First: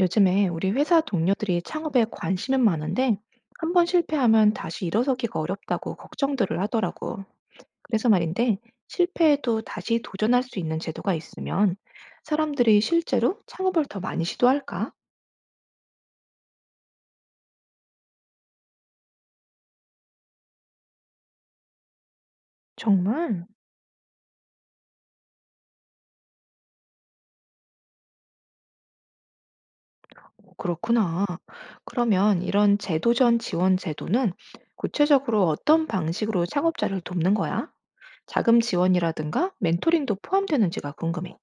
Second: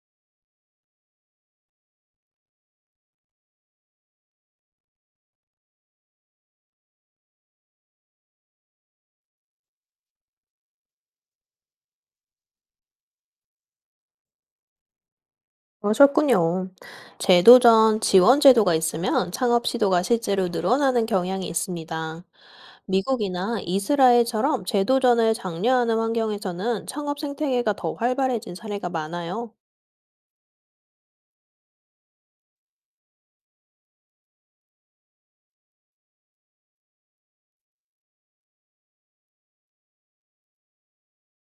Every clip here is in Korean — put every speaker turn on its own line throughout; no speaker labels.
요즘에 우리 회사 동료들이 창업에 관심은 많은데 한 번 실패하면 다시 일어서기가 어렵다고 걱정들을 하더라고. 그래서 말인데 실패해도 다시 도전할 수 있는 제도가 있으면 사람들이 실제로 창업을 더 많이 시도할까?
그러셨군요. 제도전 지원 제도가 있으면 창업 시도가 실제로 늘어나는 경향이 있습니다.
정말?
미국이나 이스라엘처럼 제도전을 장려하는 환경에서는 창업 생태계가 더 활발해진 사례가 많아요.
오, 그렇구나. 그러면 이런 재도전 지원 제도는 구체적으로 어떤 방식으로 창업자를 돕는 거야? 자금 지원이라든가 멘토링도 포함되는지가 궁금해.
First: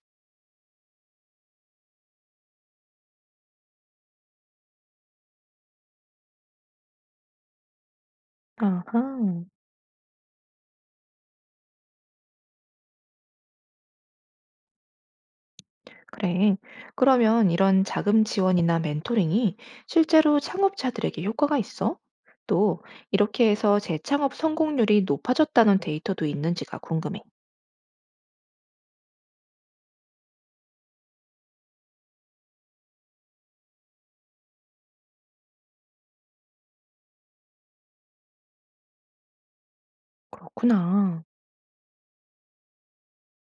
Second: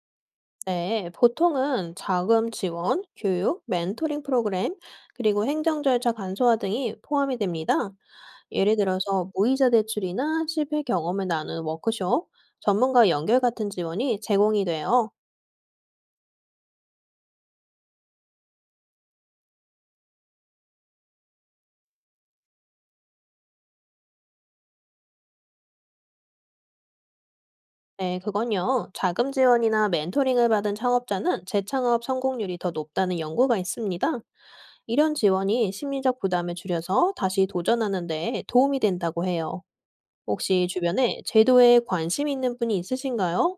네, 보통은 자금 지원, 교육, 멘토링 프로그램, 그리고 행정 절차 간소화 등이 포함이 됩니다. 예를 들어서
아하.
무이자 대출이나 실패 경험을 나누는 워크숍, 전문가 연결 같은 지원이 제공이 돼요.
그래. 그러면 이런 자금 지원이나 멘토링이 실제로 창업자들에게 효과가 있어? 또 이렇게 해서 재창업 성공률이 높아졌다는 데이터도 있는지가 궁금해.
네, 그건요. 자금 지원이나 멘토링을 받은 창업자는 재창업 성공률이 더 높다는 연구가 있습니다. 이런 지원이 심리적 부담을 줄여서 다시 도전하는 데 도움이 된다고 해요. 혹시 주변에
그렇구나.
제도에 관심 있는 분이 있으신가요?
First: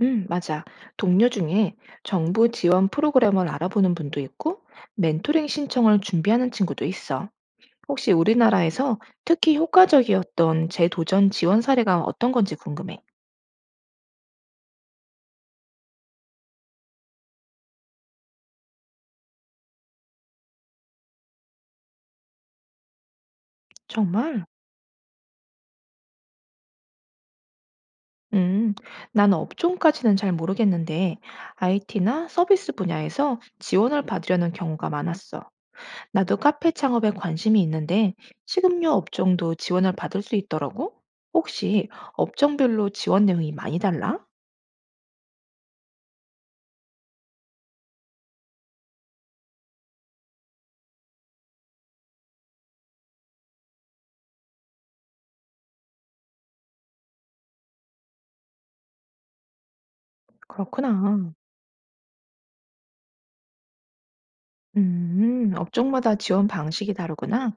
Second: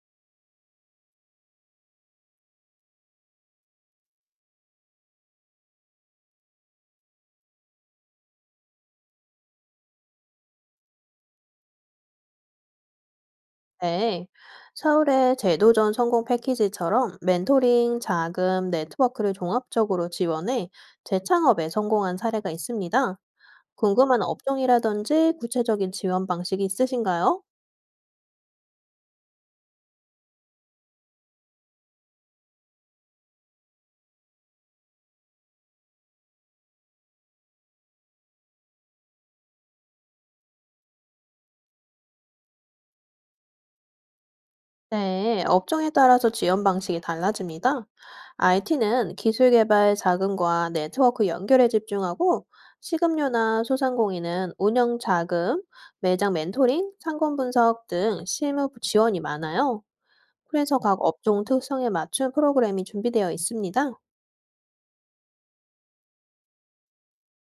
맞아. 동료 중에 정부 지원 프로그램을 알아보는 분도 있고, 멘토링 신청을 준비하는 친구도 있어. 혹시 우리나라에서 특히 효과적이었던 재도전 지원 사례가 어떤 건지 궁금해.
네. 서울의 제도전 성공 패키지처럼 멘토링, 자금, 네트워크를 종합적으로 지원해 재창업에 성공한 사례가 있습니다. 궁금한
정말?
업종이라든지 구체적인 지원 방식이 있으신가요?
음, 나는 업종까지는 잘 모르겠는데, IT나 서비스 분야에서 지원을 받으려는 경우가 많았어. 나도 카페 창업에 관심이 있는데, 식음료 업종도 지원을 받을 수 있더라고? 혹시 업종별로 지원 내용이 많이 달라?
네, 업종에 따라서 지원 방식이 달라집니다. IT는 기술 개발 자금과 네트워크 연결에 집중하고, 식음료나 소상공인은 운영 자금, 매장 멘토링, 상권 분석 등 실무 지원이 많아요. 그래서 각
그렇구나.
업종 특성에 맞춘 프로그램이 준비되어 있습니다.
업종마다 지원 방식이 다르구나.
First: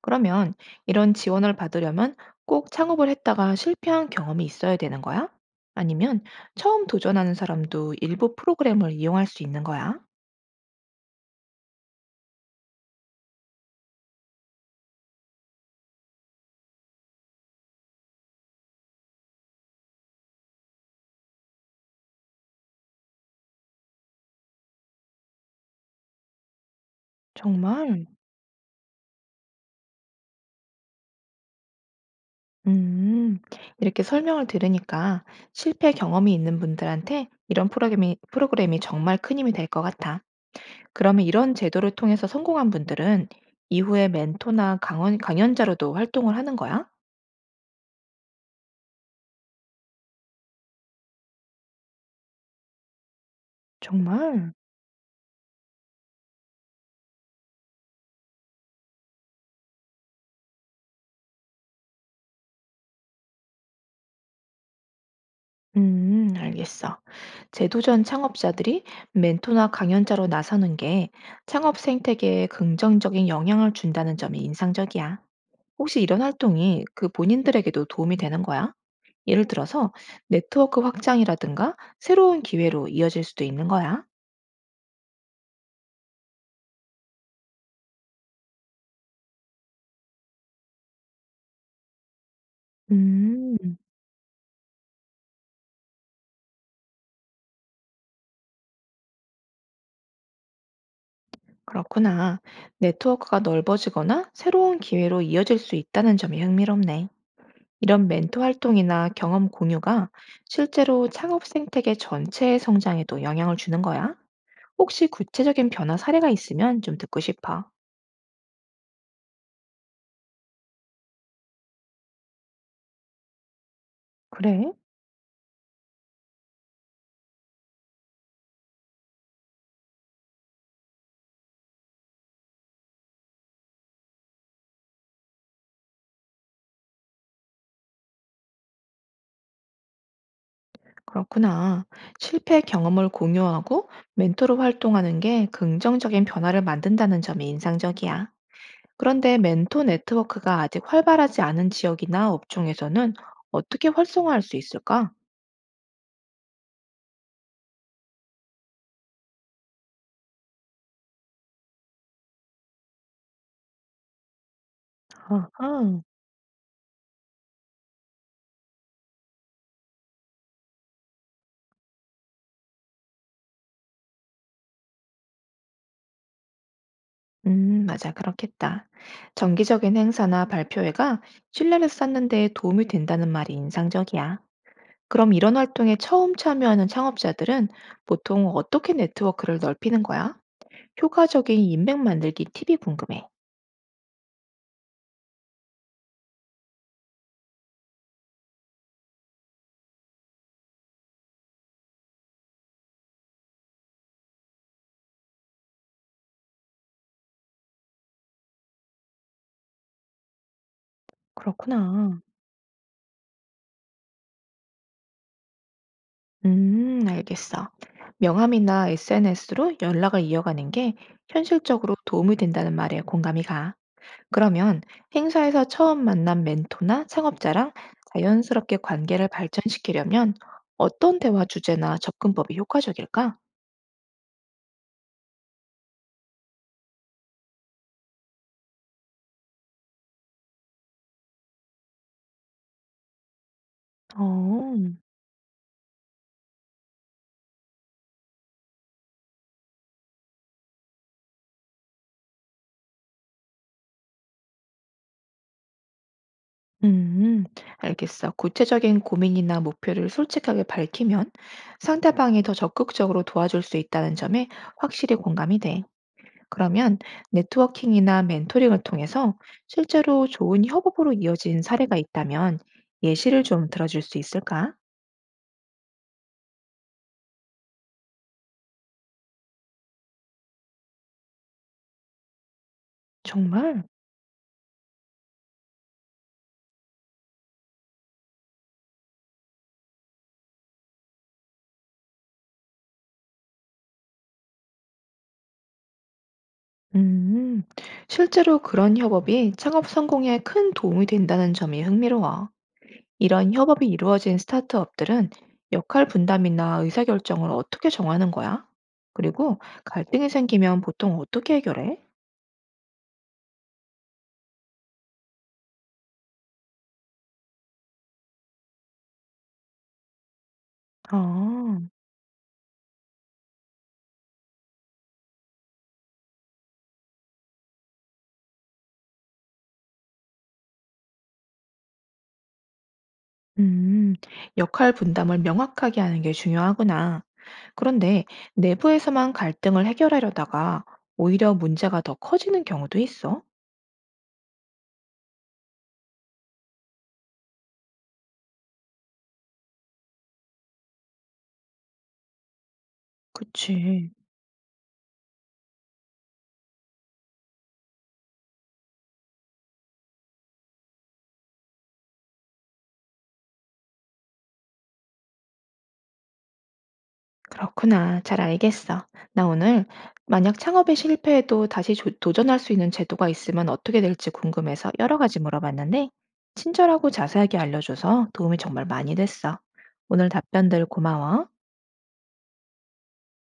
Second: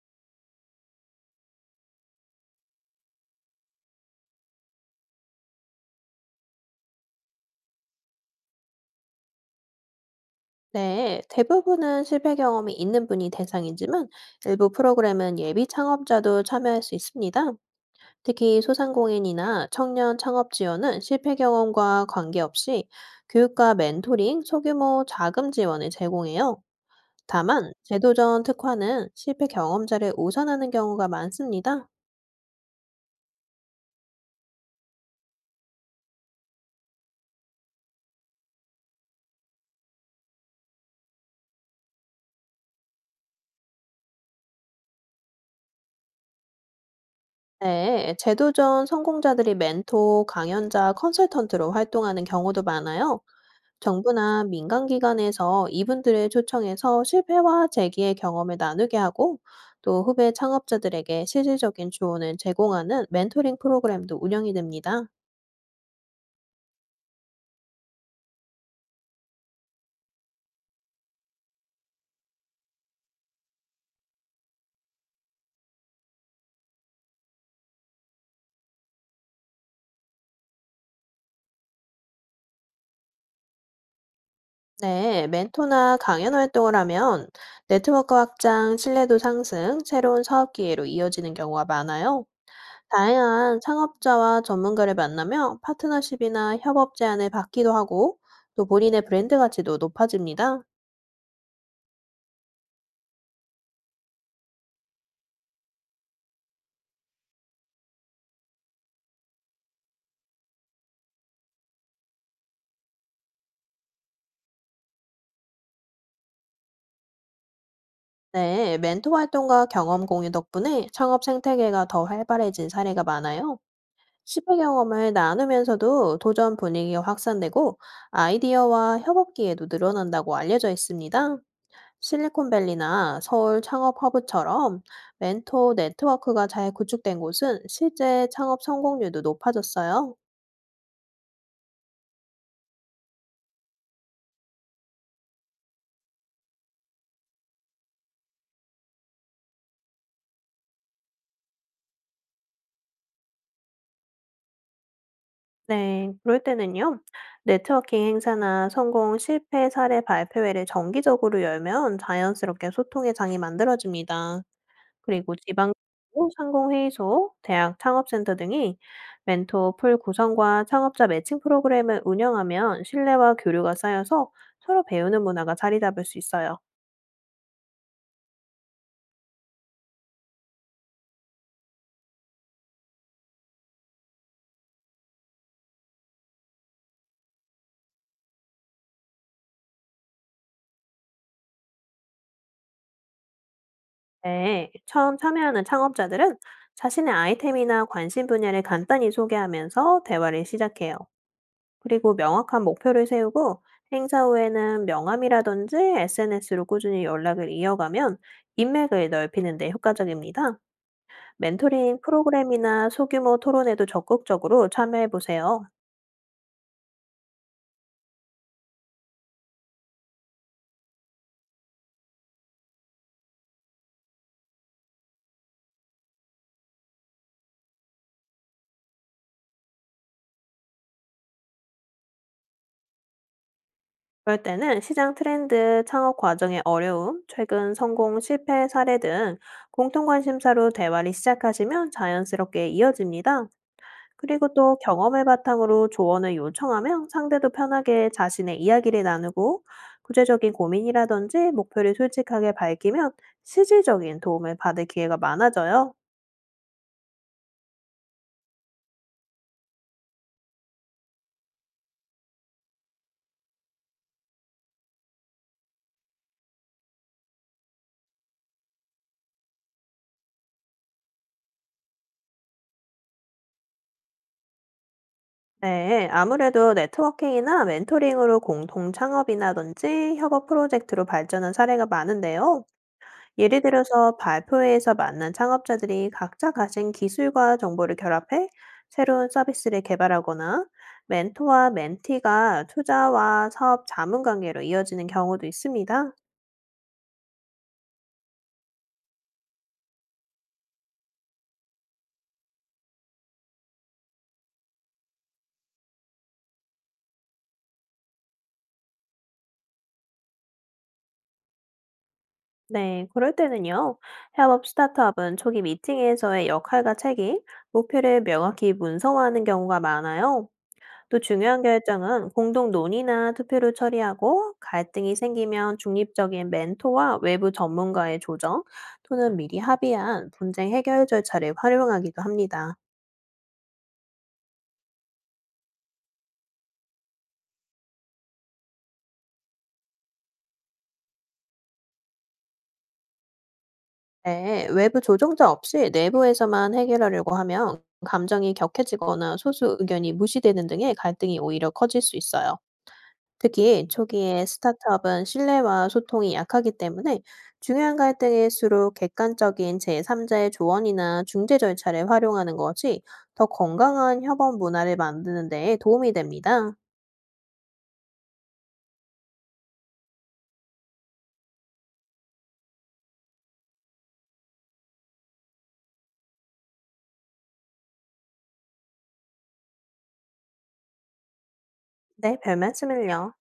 그러면 이런 지원을 받으려면 꼭 창업을 했다가 실패한 경험이 있어야 되는 거야? 아니면 처음 도전하는 사람도 일부 프로그램을 이용할 수 있는 거야?
네, 대부분은 실패 경험이 있는 분이 대상이지만, 일부 프로그램은 예비 창업자도 참여할 수 있습니다. 특히 소상공인이나 청년 창업 지원은 실패 경험과 관계없이 교육과 멘토링, 소규모 자금 지원을 제공해요. 다만,
정말?
제도전 특화는 실패 경험자를 우선하는 경우가 많습니다.
음, 이렇게 설명을 들으니까 실패 경험이 있는 분들한테 이런 프로그램이 정말 큰 힘이 될 것 같아. 그러면 이런 제도를 통해서 성공한 분들은 이후에 멘토나 강연자로도 활동을 하는 거야?
네, 제도전 성공자들이 멘토, 강연자, 컨설턴트로 활동하는 경우도 많아요. 정부나
정말?
민간 기관에서 이분들을 초청해서 실패와 재기의 경험을 나누게 하고 또 후배 창업자들에게 실질적인 조언을 제공하는 멘토링 프로그램도 운영이 됩니다.
알겠어. 제도전 창업자들이 멘토나 강연자로 나서는 게 창업 생태계에 긍정적인 영향을 준다는 점이 인상적이야. 혹시 이런 활동이 그 본인들에게도 도움이 되는 거야? 예를 들어서 네트워크 확장이라든가 새로운 기회로 이어질 수도 있는 거야.
네, 멘토나 강연 활동을 하면 네트워크 확장, 신뢰도 상승, 새로운 사업 기회로 이어지는 경우가 많아요. 다양한
음,
창업자와 전문가를 만나며 파트너십이나 협업 제안을 받기도 하고 또 본인의 브랜드 가치도 높아집니다.
그렇구나. 네트워크가 넓어지거나 새로운 기회로 이어질 수 있다는 점이 흥미롭네. 이런 멘토 활동이나 경험 공유가 실제로 창업 생태계 전체의 성장에도 영향을 주는 거야? 혹시 구체적인 변화 사례가 있으면 좀 듣고 싶어.
네, 멘토 활동과 경험 공유 덕분에 창업 생태계가 더 활발해진 사례가 많아요. 실패
그래?
경험을 나누면서도 도전 분위기가 확산되고 아이디어와 협업 기회도 늘어난다고 알려져 있습니다. 실리콘밸리나 서울 창업 허브처럼 멘토 네트워크가 잘 구축된 곳은 실제 창업 성공률도 높아졌어요.
그렇구나. 실패 경험을 공유하고 멘토로 활동하는 게 긍정적인 변화를 만든다는 점이 인상적이야. 그런데 멘토 네트워크가 아직 활발하지 않은 지역이나 업종에서는 어떻게 활성화할 수 있을까?
네, 그럴 때는요. 네트워킹 행사나 성공 실패 사례 발표회를 정기적으로 열면 자연스럽게 소통의 장이 만들어집니다. 그리고 지방
아하.
상공회의소, 대학 창업센터 등이 멘토 풀 구성과 창업자 매칭 프로그램을 운영하면 신뢰와 교류가 쌓여서 서로 배우는 문화가 자리 잡을 수 있어요.
맞아. 그렇겠다. 정기적인 행사나 발표회가 신뢰를 쌓는 데 도움이 된다는 말이 인상적이야. 그럼 이런 활동에 처음 참여하는 창업자들은 보통 어떻게 네트워크를 넓히는 거야? 효과적인 인맥 만들기 팁이 궁금해.
네, 처음 참여하는 창업자들은 자신의 아이템이나 관심 분야를 간단히 소개하면서 대화를 시작해요. 그리고 명확한 목표를 세우고 행사 후에는 명함이라든지 SNS로 꾸준히 연락을 이어가면 인맥을 넓히는 데 효과적입니다. 멘토링
그렇구나.
프로그램이나 소규모 토론에도 적극적으로 참여해 보세요.
알겠어. 명함이나 SNS로 연락을 이어가는 게 현실적으로 도움이 된다는 말에 공감이 가. 그러면 행사에서 처음 만난 멘토나 창업자랑 자연스럽게 관계를 발전시키려면 어떤 대화 주제나 접근법이 효과적일까?
그럴 때는 시장 트렌드, 창업 과정의 어려움, 최근 성공 실패 사례 등 공통 관심사로 대화를 시작하시면 자연스럽게 이어집니다. 그리고
어,
또 경험을 바탕으로 조언을 요청하면 상대도 편하게 자신의 이야기를 나누고 구체적인 고민이라든지 목표를 솔직하게 밝히면 실질적인 도움을 받을 기회가 많아져요.
음, 알겠어. 구체적인 고민이나 목표를 솔직하게 밝히면 상대방이 더 적극적으로 도와줄 수 있다는 점에 확실히 공감이 돼. 그러면 네트워킹이나 멘토링을 통해서 실제로 좋은 협업으로 이어진 사례가 있다면 예시를 좀 들어줄 수 있을까?
네, 아무래도 네트워킹이나 멘토링으로 공동 창업이라든지 협업 프로젝트로 발전한 사례가 많은데요. 예를
정말?
들어서 발표회에서 만난 창업자들이 각자 가진 기술과 정보를 결합해 새로운 서비스를 개발하거나 멘토와 멘티가 투자와 사업 자문 관계로 이어지는 경우도 있습니다.
음, 실제로 그런 협업이 창업 성공에 큰 도움이 된다는 점이 흥미로워. 이런 협업이 이루어진 스타트업들은 역할 분담이나 의사결정을 어떻게 정하는 거야? 그리고 갈등이 생기면 보통 어떻게 해결해?
네, 그럴 때는요. 협업 스타트업은 초기 미팅에서의 역할과 책임, 목표를 명확히 문서화하는 경우가 많아요. 또 중요한
아,
결정은 공동 논의나 투표로 처리하고 갈등이 생기면 중립적인 멘토와 외부 전문가의 조정 또는 미리 합의한 분쟁 해결 절차를 활용하기도 합니다.
음, 역할 분담을 명확하게 하는 게 중요하구나. 그런데 내부에서만 갈등을 해결하려다가 오히려 문제가 더 커지는 경우도 있어.
네, 외부 조정자 없이 내부에서만 해결하려고 하면 감정이 격해지거나 소수 의견이 무시되는 등의 갈등이 오히려 커질 수 있어요. 특히
그치.
초기에 스타트업은 신뢰와 소통이 약하기 때문에 중요한 갈등일수록 객관적인 제3자의 조언이나 중재 절차를 활용하는 것이 더 건강한 협업 문화를 만드는 데 도움이 됩니다.
그렇구나. 잘 알겠어. 나 오늘 만약 창업에 실패해도 다시 도전할 수 있는 제도가 있으면 어떻게 될지 궁금해서 여러 가지 물어봤는데, 친절하고 자세하게 알려줘서 도움이 정말 많이 됐어. 오늘 답변들 고마워.
네, 별 말씀을요.